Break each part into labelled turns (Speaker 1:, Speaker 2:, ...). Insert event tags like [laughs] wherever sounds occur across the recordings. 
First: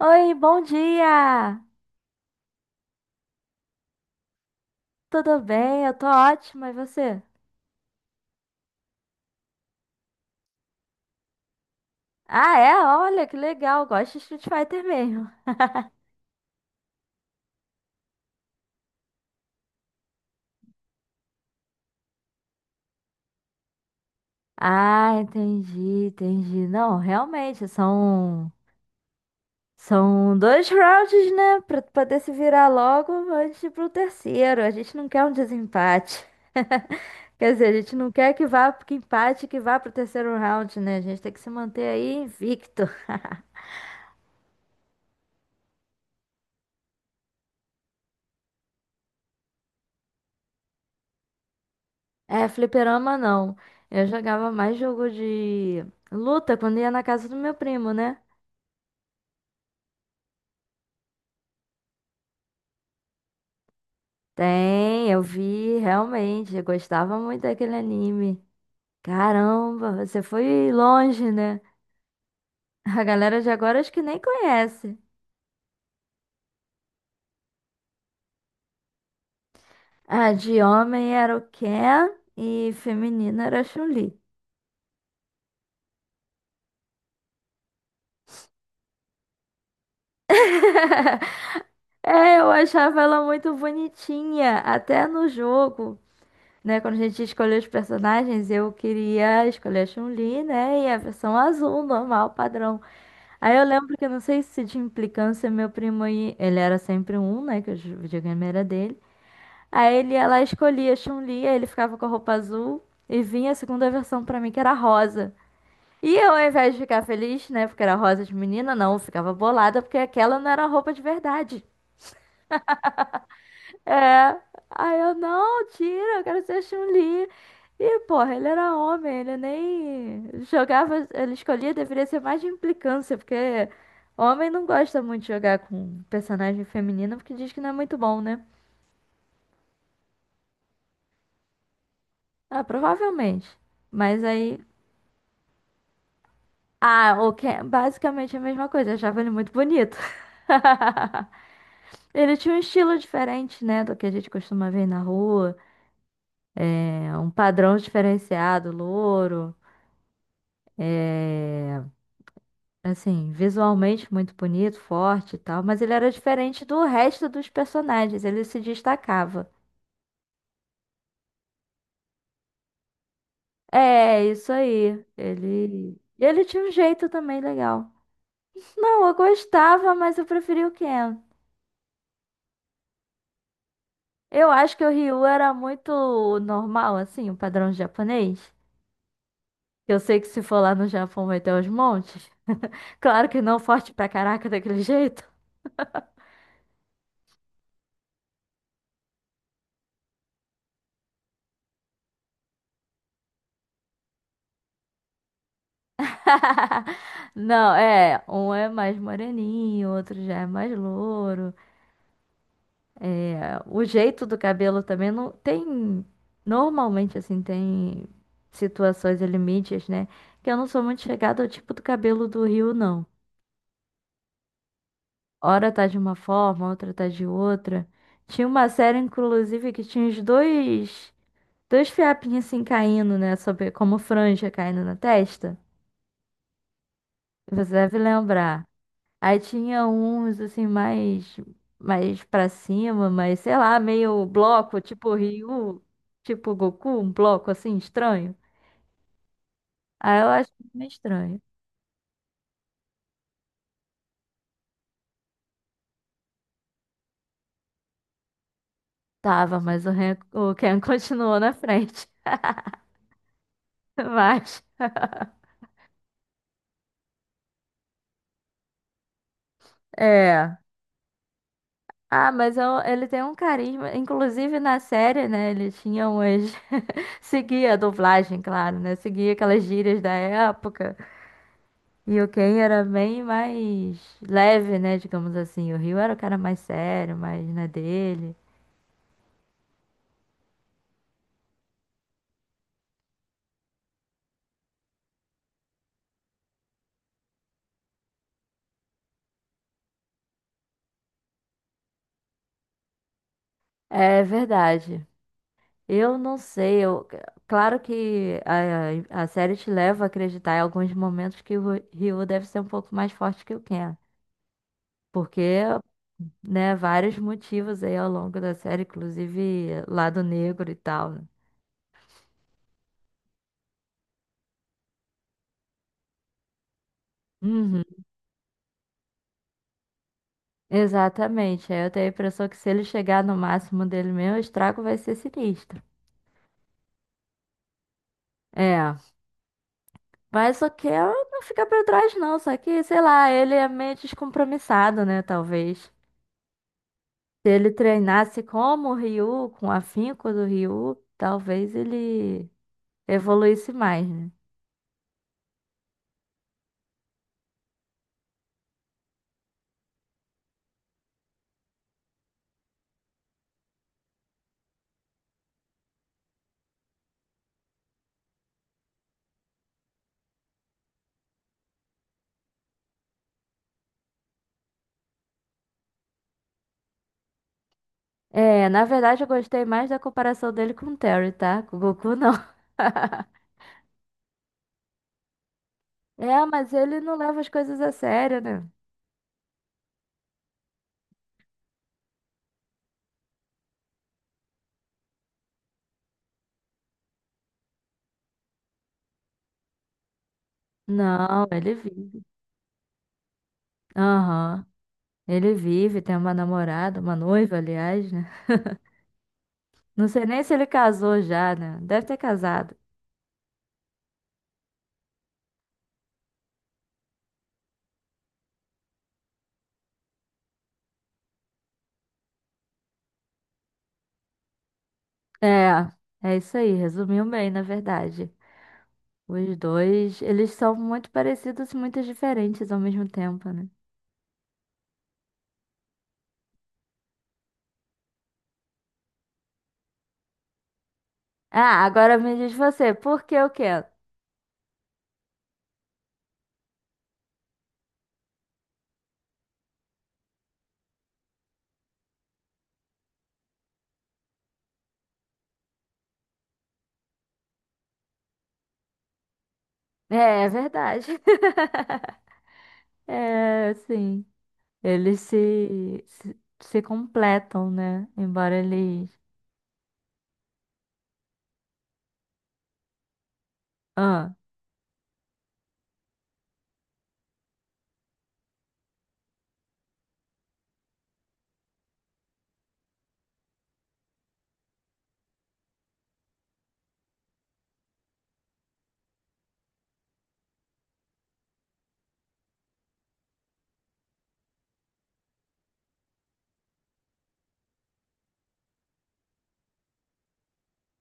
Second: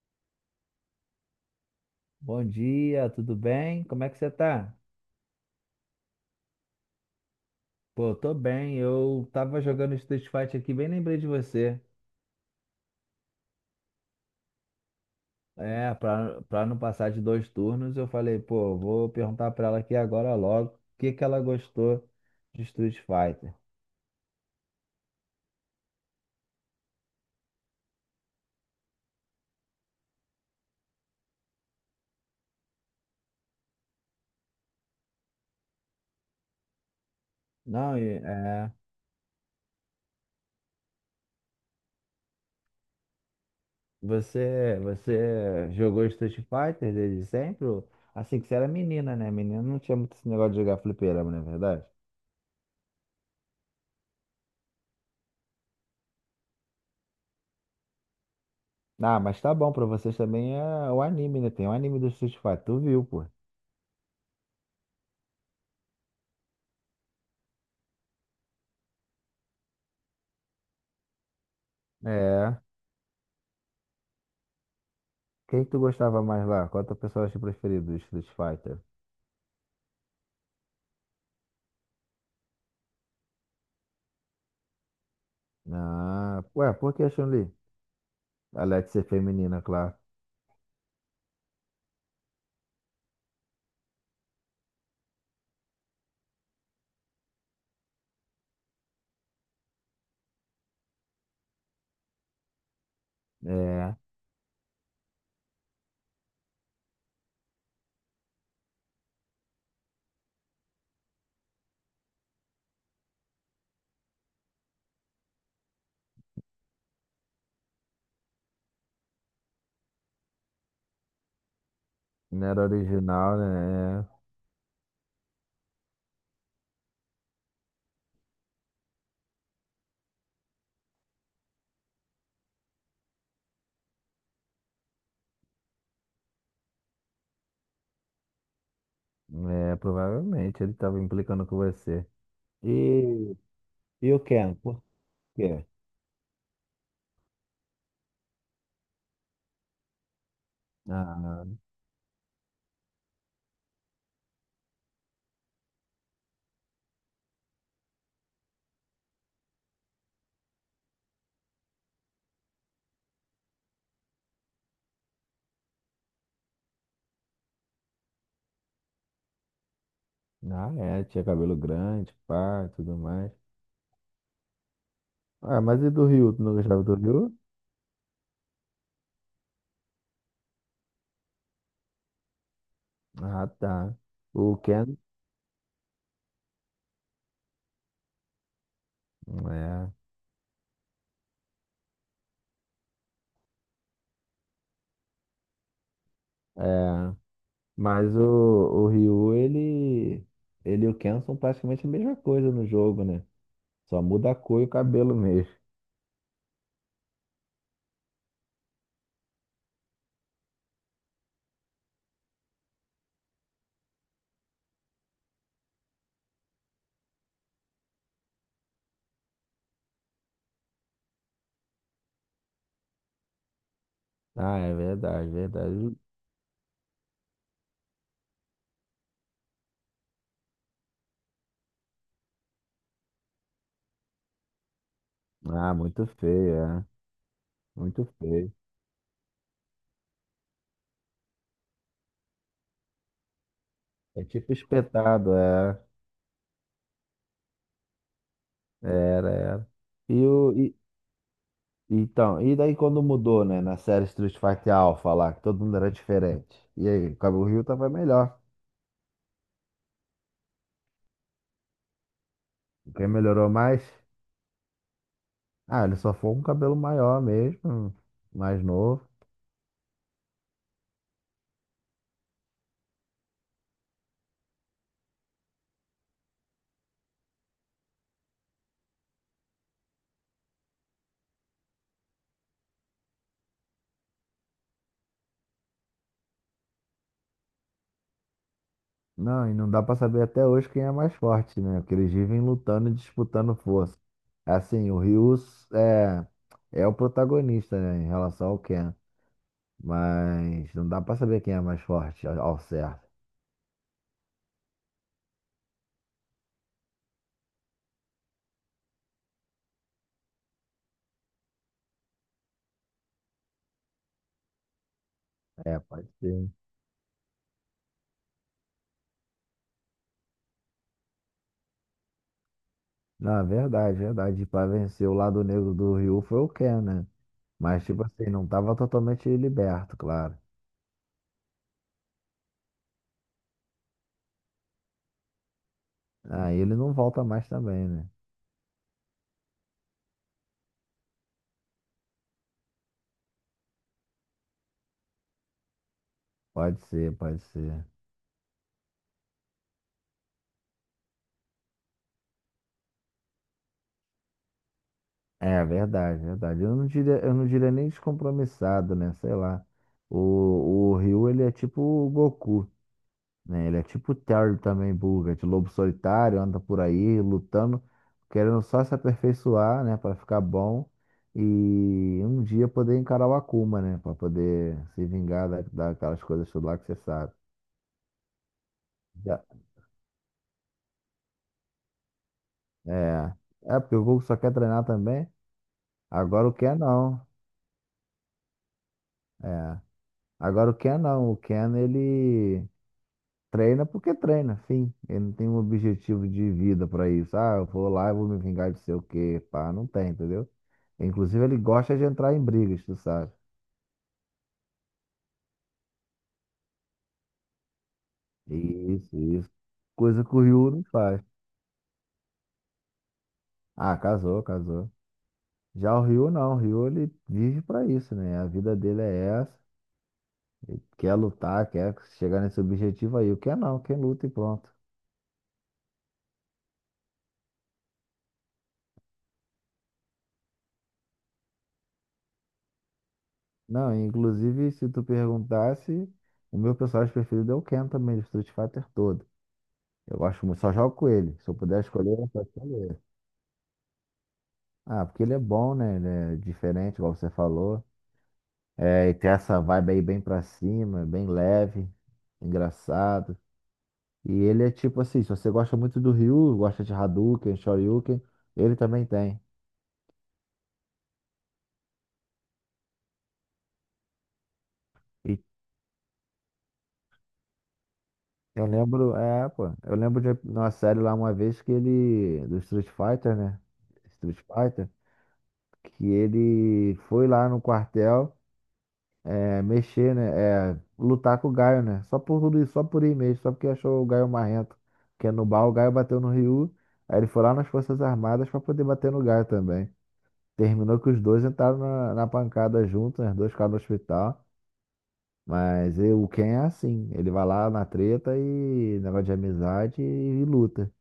Speaker 1: Oi, bom dia!
Speaker 2: Bom dia, tudo bem? Como é que você tá?
Speaker 1: Tudo bem? Eu tô ótima, e você?
Speaker 2: Pô, eu tô bem. Eu tava jogando Street Fighter aqui, bem lembrei de você.
Speaker 1: Ah, é? Olha, que legal, gosto de Street Fighter mesmo.
Speaker 2: É,
Speaker 1: [laughs]
Speaker 2: pra não passar de dois turnos, eu falei, pô, vou perguntar pra ela aqui agora logo o que que ela gostou de Street Fighter.
Speaker 1: Ah, entendi, entendi. Não, realmente, são dois rounds, né? Pra tu poder se virar logo antes de ir pro terceiro. A gente não quer um desempate. [laughs] Quer dizer, a gente
Speaker 2: Não,
Speaker 1: não
Speaker 2: e,
Speaker 1: quer que vá,
Speaker 2: é,
Speaker 1: que empate, que vá pro terceiro round, né? A gente tem que se manter aí invicto.
Speaker 2: Você jogou Street Fighter desde sempre? Assim que você era menina, né? Menina não tinha muito esse negócio de jogar fliperama, não é verdade?
Speaker 1: É, fliperama não. Eu jogava mais jogo de luta quando ia na casa do meu primo, né?
Speaker 2: Ah, mas tá bom, pra vocês também é o anime, né? Tem o anime do Street Fighter, tu viu, pô.
Speaker 1: Tem, eu vi, realmente. Eu gostava muito daquele anime. Caramba, você foi longe, né?
Speaker 2: É.
Speaker 1: [laughs] A galera de agora acho que nem conhece.
Speaker 2: Quem que tu gostava mais lá? Qual é o teu personagem preferido do Street Fighter?
Speaker 1: Ah, de homem era o Ken e feminina era a Chun-Li.
Speaker 2: Ah, ué, por que a Chun-Li? Além de ser feminina, claro.
Speaker 1: [laughs] É, eu achava ela muito bonitinha, até no jogo, né, quando a gente escolheu os personagens, eu queria escolher a Chun-Li, né, e a versão azul, normal, padrão. Aí eu lembro
Speaker 2: É,
Speaker 1: que, não sei se de implicância, meu primo, ele era sempre um, né, que o videogame era dele. Aí ele ia lá, escolhia a Chun-Li, aí ele ficava com a roupa azul e vinha a segunda versão pra mim, que era rosa. E eu, ao invés de ficar feliz, né, porque era rosa de menina, não, eu ficava bolada, porque aquela não era a roupa de verdade.
Speaker 2: não era original, né?
Speaker 1: É. Aí eu, não, tira, eu quero ser a Chun-Li. E, porra, ele era homem, ele nem jogava, ele escolhia, deveria ser mais de implicância, porque homem não gosta muito de jogar com personagem feminino, porque diz que não é muito bom, né?
Speaker 2: É, é, provavelmente ele tava implicando com você.
Speaker 1: Ah,
Speaker 2: E,
Speaker 1: provavelmente.
Speaker 2: e o
Speaker 1: Mas
Speaker 2: Ken,
Speaker 1: aí.
Speaker 2: por quê?
Speaker 1: Ah, o que é basicamente a mesma coisa, eu achava ele muito bonito. [laughs]
Speaker 2: Ah,
Speaker 1: Ele tinha um estilo diferente, né, do que a gente costuma ver na rua. É um padrão diferenciado, louro. É... Assim, visualmente muito bonito, forte e tal, mas ele era diferente do resto dos personagens, ele se destacava.
Speaker 2: ah, é, tinha cabelo grande, pá, e tudo mais.
Speaker 1: É, isso aí.
Speaker 2: Ah, mas e
Speaker 1: Ele.
Speaker 2: do
Speaker 1: E
Speaker 2: Ryu? Tu
Speaker 1: ele
Speaker 2: não
Speaker 1: tinha um
Speaker 2: gostava do
Speaker 1: jeito
Speaker 2: Ryu?
Speaker 1: também legal. Não, eu gostava, mas eu preferi o Ken.
Speaker 2: Ah, tá.
Speaker 1: Eu
Speaker 2: O
Speaker 1: acho que o
Speaker 2: Ken?
Speaker 1: Ryu era muito normal, assim, o padrão japonês. Eu sei que se for lá no Japão vai ter os montes. Claro que não forte pra caraca daquele jeito.
Speaker 2: É, é. Mas o Ryu, ele e o Ken são praticamente a mesma coisa no jogo, né? Só muda a cor e o cabelo mesmo.
Speaker 1: [laughs] Não, é, um é mais moreninho, outro já é mais louro. O jeito do cabelo também não tem. Normalmente, assim, tem situações e limites, né? Que eu não sou muito chegada ao tipo do cabelo do Rio, não.
Speaker 2: Ah, é verdade,
Speaker 1: Hora tá
Speaker 2: verdade.
Speaker 1: de uma forma, outra tá de outra. Tinha uma série, inclusive, que tinha os dois fiapinhos assim caindo, né? Sobre, como franja caindo na testa.
Speaker 2: Ah, muito feio, é.
Speaker 1: Você deve
Speaker 2: Muito feio.
Speaker 1: lembrar. Aí tinha uns assim mais para cima, mas sei lá,
Speaker 2: É
Speaker 1: meio
Speaker 2: tipo
Speaker 1: bloco, tipo
Speaker 2: espetado, é.
Speaker 1: Ryu, tipo Goku, um bloco assim estranho.
Speaker 2: Era, era. E
Speaker 1: Aí eu acho
Speaker 2: o. E,
Speaker 1: meio estranho.
Speaker 2: então, e daí quando mudou, né? Na série Street Fighter Alpha lá, que todo mundo era diferente. E aí, o cabelo Rio tava melhor.
Speaker 1: Tava, mas o Ken [laughs] continuou na frente. [laughs]
Speaker 2: Quem melhorou mais?
Speaker 1: Mas
Speaker 2: Ah, ele só foi um cabelo maior mesmo, mais novo.
Speaker 1: é. Ah, ele tem um carisma, inclusive na série, né? Ele tinha umas [laughs] seguia a dublagem, claro, né? Seguia aquelas gírias da época. E o Ken era bem mais leve, né? Digamos assim. O Rio era o cara mais sério, mais na dele.
Speaker 2: Não, e não dá pra saber até hoje quem é mais forte, né? Porque eles vivem lutando e disputando força. Assim, o Ryu é, é o protagonista, né, em relação ao Ken. Mas não dá pra saber quem é mais forte ao certo.
Speaker 1: É verdade. Eu não sei. Eu... Claro que a série te leva a acreditar em alguns momentos que o Rio deve ser um pouco mais forte que o Ken. Porque,
Speaker 2: É, pode ser.
Speaker 1: né, vários motivos aí ao longo da série, inclusive lado negro e tal, né?
Speaker 2: Não, é verdade, verdade. E pra vencer o lado negro do Ryu foi o Ken, né?
Speaker 1: Uhum.
Speaker 2: Mas, tipo assim, não tava totalmente liberto, claro.
Speaker 1: Exatamente. Aí eu tenho a impressão que se ele chegar no máximo dele mesmo, o estrago vai ser sinistro.
Speaker 2: Aí ele não volta mais também, né?
Speaker 1: É. Mas o que ela não fica pra trás, não. Só que, sei lá, ele é meio descompromissado, né? Talvez.
Speaker 2: Pode ser, pode
Speaker 1: Se ele
Speaker 2: ser.
Speaker 1: treinasse como o Ryu, com o afinco do Ryu, talvez ele evoluísse mais, né?
Speaker 2: É verdade, verdade. Eu não diria nem descompromissado, né? Sei lá. O, o Ryu, ele é tipo o Goku, né? Ele é tipo o Terry também, Buga, de lobo solitário, anda por aí lutando, querendo só se aperfeiçoar, né? Pra ficar bom e um dia poder encarar o Akuma, né? Pra poder se vingar daquelas coisas tudo lá que você sabe.
Speaker 1: É, na verdade eu
Speaker 2: Já-
Speaker 1: gostei mais da comparação dele com o Terry, tá? Com o Goku, não. [laughs]
Speaker 2: é, é porque o Goku só quer treinar também.
Speaker 1: É,
Speaker 2: Agora o
Speaker 1: mas
Speaker 2: Ken
Speaker 1: ele não
Speaker 2: não.
Speaker 1: leva as coisas a sério, né?
Speaker 2: É. Agora o Ken não. O Ken, ele. Treina porque treina, fim. Ele não tem um objetivo de vida pra isso. Ah, eu vou lá e vou me vingar de sei o quê, pá, não tem, entendeu? Inclusive,
Speaker 1: Não,
Speaker 2: ele
Speaker 1: ele
Speaker 2: gosta de
Speaker 1: vive.
Speaker 2: entrar em brigas, tu sabe?
Speaker 1: Aham. Ele vive, tem uma namorada, uma noiva, aliás, né?
Speaker 2: Isso, isso.
Speaker 1: Não sei
Speaker 2: Coisa que o
Speaker 1: nem se ele
Speaker 2: Ryu não
Speaker 1: casou
Speaker 2: faz.
Speaker 1: já, né? Deve ter casado.
Speaker 2: Ah, casou, casou. Já o Ryu não, o Ryu ele vive pra isso, né? A vida dele é essa. Ele quer lutar, quer chegar nesse objetivo aí. O que é não, quem luta e pronto.
Speaker 1: É, é isso aí, resumiu bem, na verdade. Os dois, eles são muito parecidos e muito diferentes ao mesmo tempo, né?
Speaker 2: Não, inclusive, se tu perguntasse, o meu personagem preferido é o Ken também, do Street Fighter todo. Eu gosto muito, só jogo com ele. Se eu puder
Speaker 1: Ah, agora
Speaker 2: escolher, eu
Speaker 1: me
Speaker 2: só
Speaker 1: diz
Speaker 2: escolher.
Speaker 1: você,
Speaker 2: Ele.
Speaker 1: por que o quê? É,
Speaker 2: Ah, porque ele é bom, né? Ele é diferente, igual você falou. É, e tem essa vibe aí bem pra cima, bem leve, engraçado. E ele é tipo assim, se você gosta muito do Ryu, gosta de Hadouken, Shoryuken, ele também tem.
Speaker 1: é verdade. [laughs] É, sim. Eles
Speaker 2: E
Speaker 1: se completam, né? Embora
Speaker 2: eu lembro,
Speaker 1: eles.
Speaker 2: é, pô, eu lembro de uma série lá uma vez que ele, do Street Fighter, né?
Speaker 1: Ah,
Speaker 2: Street Fighter, que ele foi lá no quartel. É, mexer, né? É, lutar com o Gaio, né? Só por tudo isso, só por ir mesmo, só porque achou o Gaio marrento. Porque no bar o Gaio bateu no Ryu, aí ele foi lá nas Forças Armadas pra poder bater no Gaio também. Terminou que os dois entraram na pancada juntos, né? Os dois ficaram no hospital. Mas e o Ken é assim, ele vai lá na treta e negócio de amizade e luta.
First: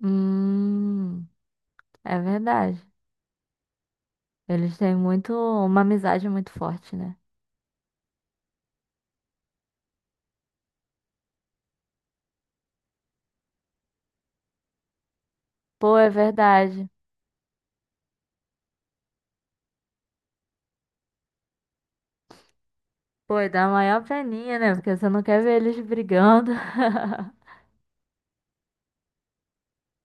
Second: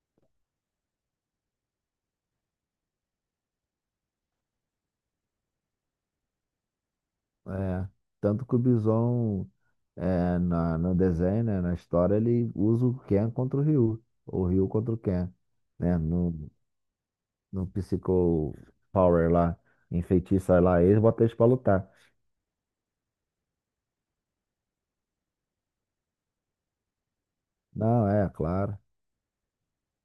Speaker 1: hum, é verdade. Eles têm muito, uma amizade muito forte, né?
Speaker 2: É, tanto que o Bison no desenho, né? Na história, ele usa o Ken contra o Ryu, ou o Ryu contra o Ken,
Speaker 1: Pô,
Speaker 2: né?
Speaker 1: é
Speaker 2: No,
Speaker 1: verdade.
Speaker 2: no Psycho Power lá, enfeitiça lá eles, bota eles pra lutar.
Speaker 1: Pô, e dá maior peninha, né? Porque você não quer ver eles brigando.
Speaker 2: Não, é, claro.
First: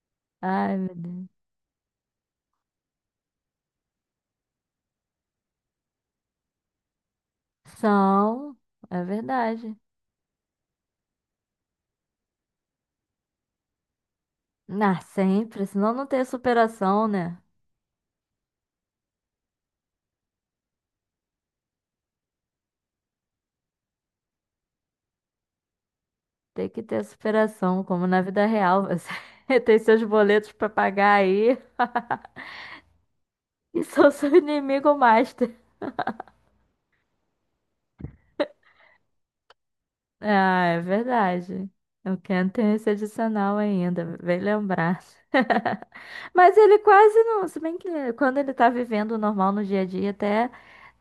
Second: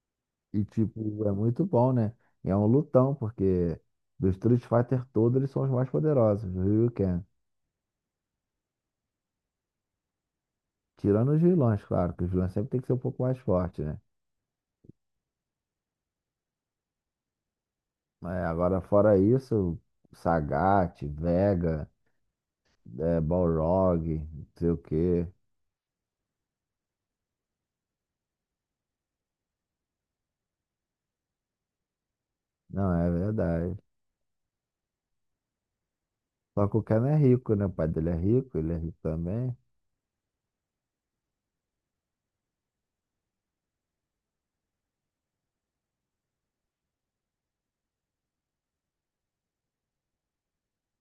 Speaker 1: [laughs]
Speaker 2: E
Speaker 1: Ai, meu
Speaker 2: tipo, é
Speaker 1: Deus.
Speaker 2: muito bom, né? E é um lutão, porque do Street Fighter todos, eles são os mais poderosos, o Ryuken.
Speaker 1: São, é verdade.
Speaker 2: Tirando os vilões, claro, que os vilões sempre tem que ser um pouco mais forte, né?
Speaker 1: Ah, sempre, senão não tem superação, né?
Speaker 2: É, agora, fora isso, Sagat, Vega, é, Balrog, não sei o quê.
Speaker 1: Tem que ter superação, como na vida real. Você [laughs] tem seus boletos pra pagar aí
Speaker 2: Não, é
Speaker 1: [laughs]
Speaker 2: verdade.
Speaker 1: e sou seu inimigo master.
Speaker 2: Só que o Ken é rico, né? O pai dele é rico, ele é rico também.
Speaker 1: Ah, é verdade. O Ken tem esse adicional ainda, bem lembrar. Mas ele quase não. Se bem que quando ele tá vivendo o normal no dia a dia, até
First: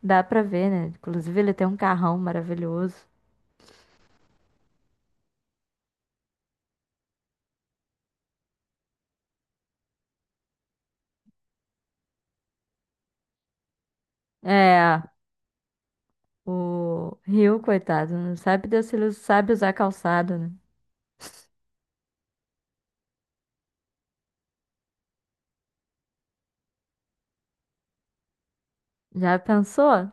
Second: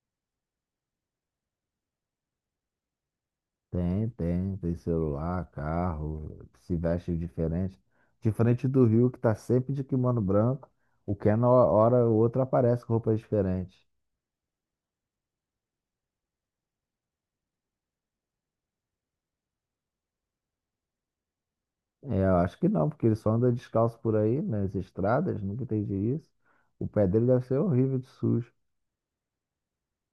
Speaker 1: dá pra ver, né? Inclusive, ele tem um carrão maravilhoso.
Speaker 2: Tem, tem, tem celular, carro, se veste diferente. Diferente do Rio, que tá sempre de kimono branco, o Ken, na hora ou outra, aparece com roupas diferentes.
Speaker 1: É, o Rio, coitado, não sabe Deus se ele sabe usar calçado, né?
Speaker 2: É, eu acho que não, porque ele só anda descalço por aí, nas estradas, nunca entendi isso. O pé dele deve ser horrível de sujo.
Speaker 1: Já pensou?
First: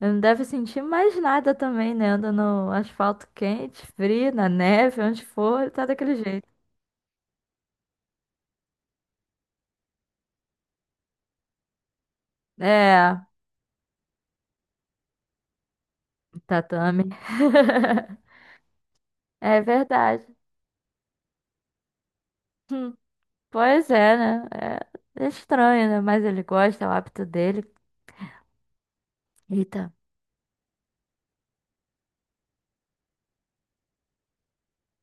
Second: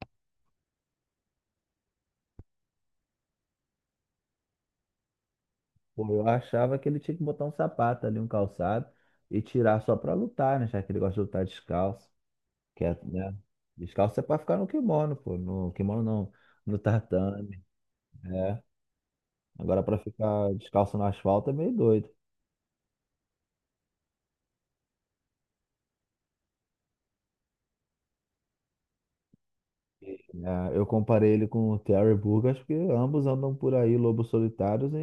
Speaker 1: Ele não deve sentir mais nada também, né? Anda no asfalto quente, frio, na neve, onde for, ele tá
Speaker 2: Pô,
Speaker 1: daquele
Speaker 2: eu
Speaker 1: jeito.
Speaker 2: achava que ele tinha que botar um sapato ali, um calçado, e tirar só pra lutar, né? Já que ele gosta de lutar descalço. Que é,
Speaker 1: É,
Speaker 2: né? Descalço é pra ficar no kimono, pô. No kimono não, no
Speaker 1: tatame.
Speaker 2: tatame.
Speaker 1: [laughs] É
Speaker 2: Agora, pra
Speaker 1: verdade.
Speaker 2: ficar descalço no asfalto é meio doido.
Speaker 1: Hum, Pois é, né? É estranho, né? Mas ele gosta, é o hábito dele. Eita.
Speaker 2: É, eu comparei ele com o Terry Burgess, porque ambos andam por aí, lobos solitários,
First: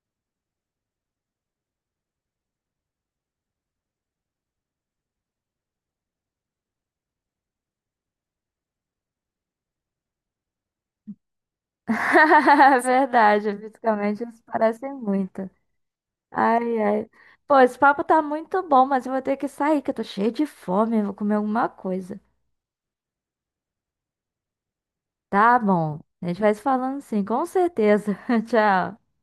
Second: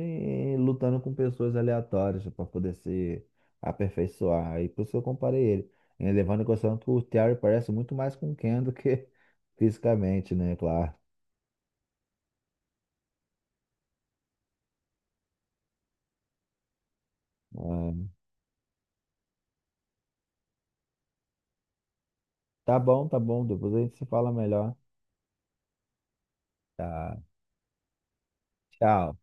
Speaker 2: e lutando com pessoas aleatórias para poder se aperfeiçoar. Aí por isso que eu comparei ele. E levando em consideração que o Terry parece muito mais com o Ken do que [laughs] fisicamente, né? Claro.
Speaker 1: [laughs] Verdade, fisicamente eles parecem muito. Ai, ai. Pô, esse papo
Speaker 2: É,
Speaker 1: tá muito bom, mas eu vou ter que sair, que eu tô cheia de fome, eu vou comer alguma coisa.
Speaker 2: tá bom, tá bom. Depois a gente se fala melhor.
Speaker 1: Tá bom. A gente vai se falando
Speaker 2: Tá.
Speaker 1: sim, com certeza. [laughs] Tchau.
Speaker 2: Tchau.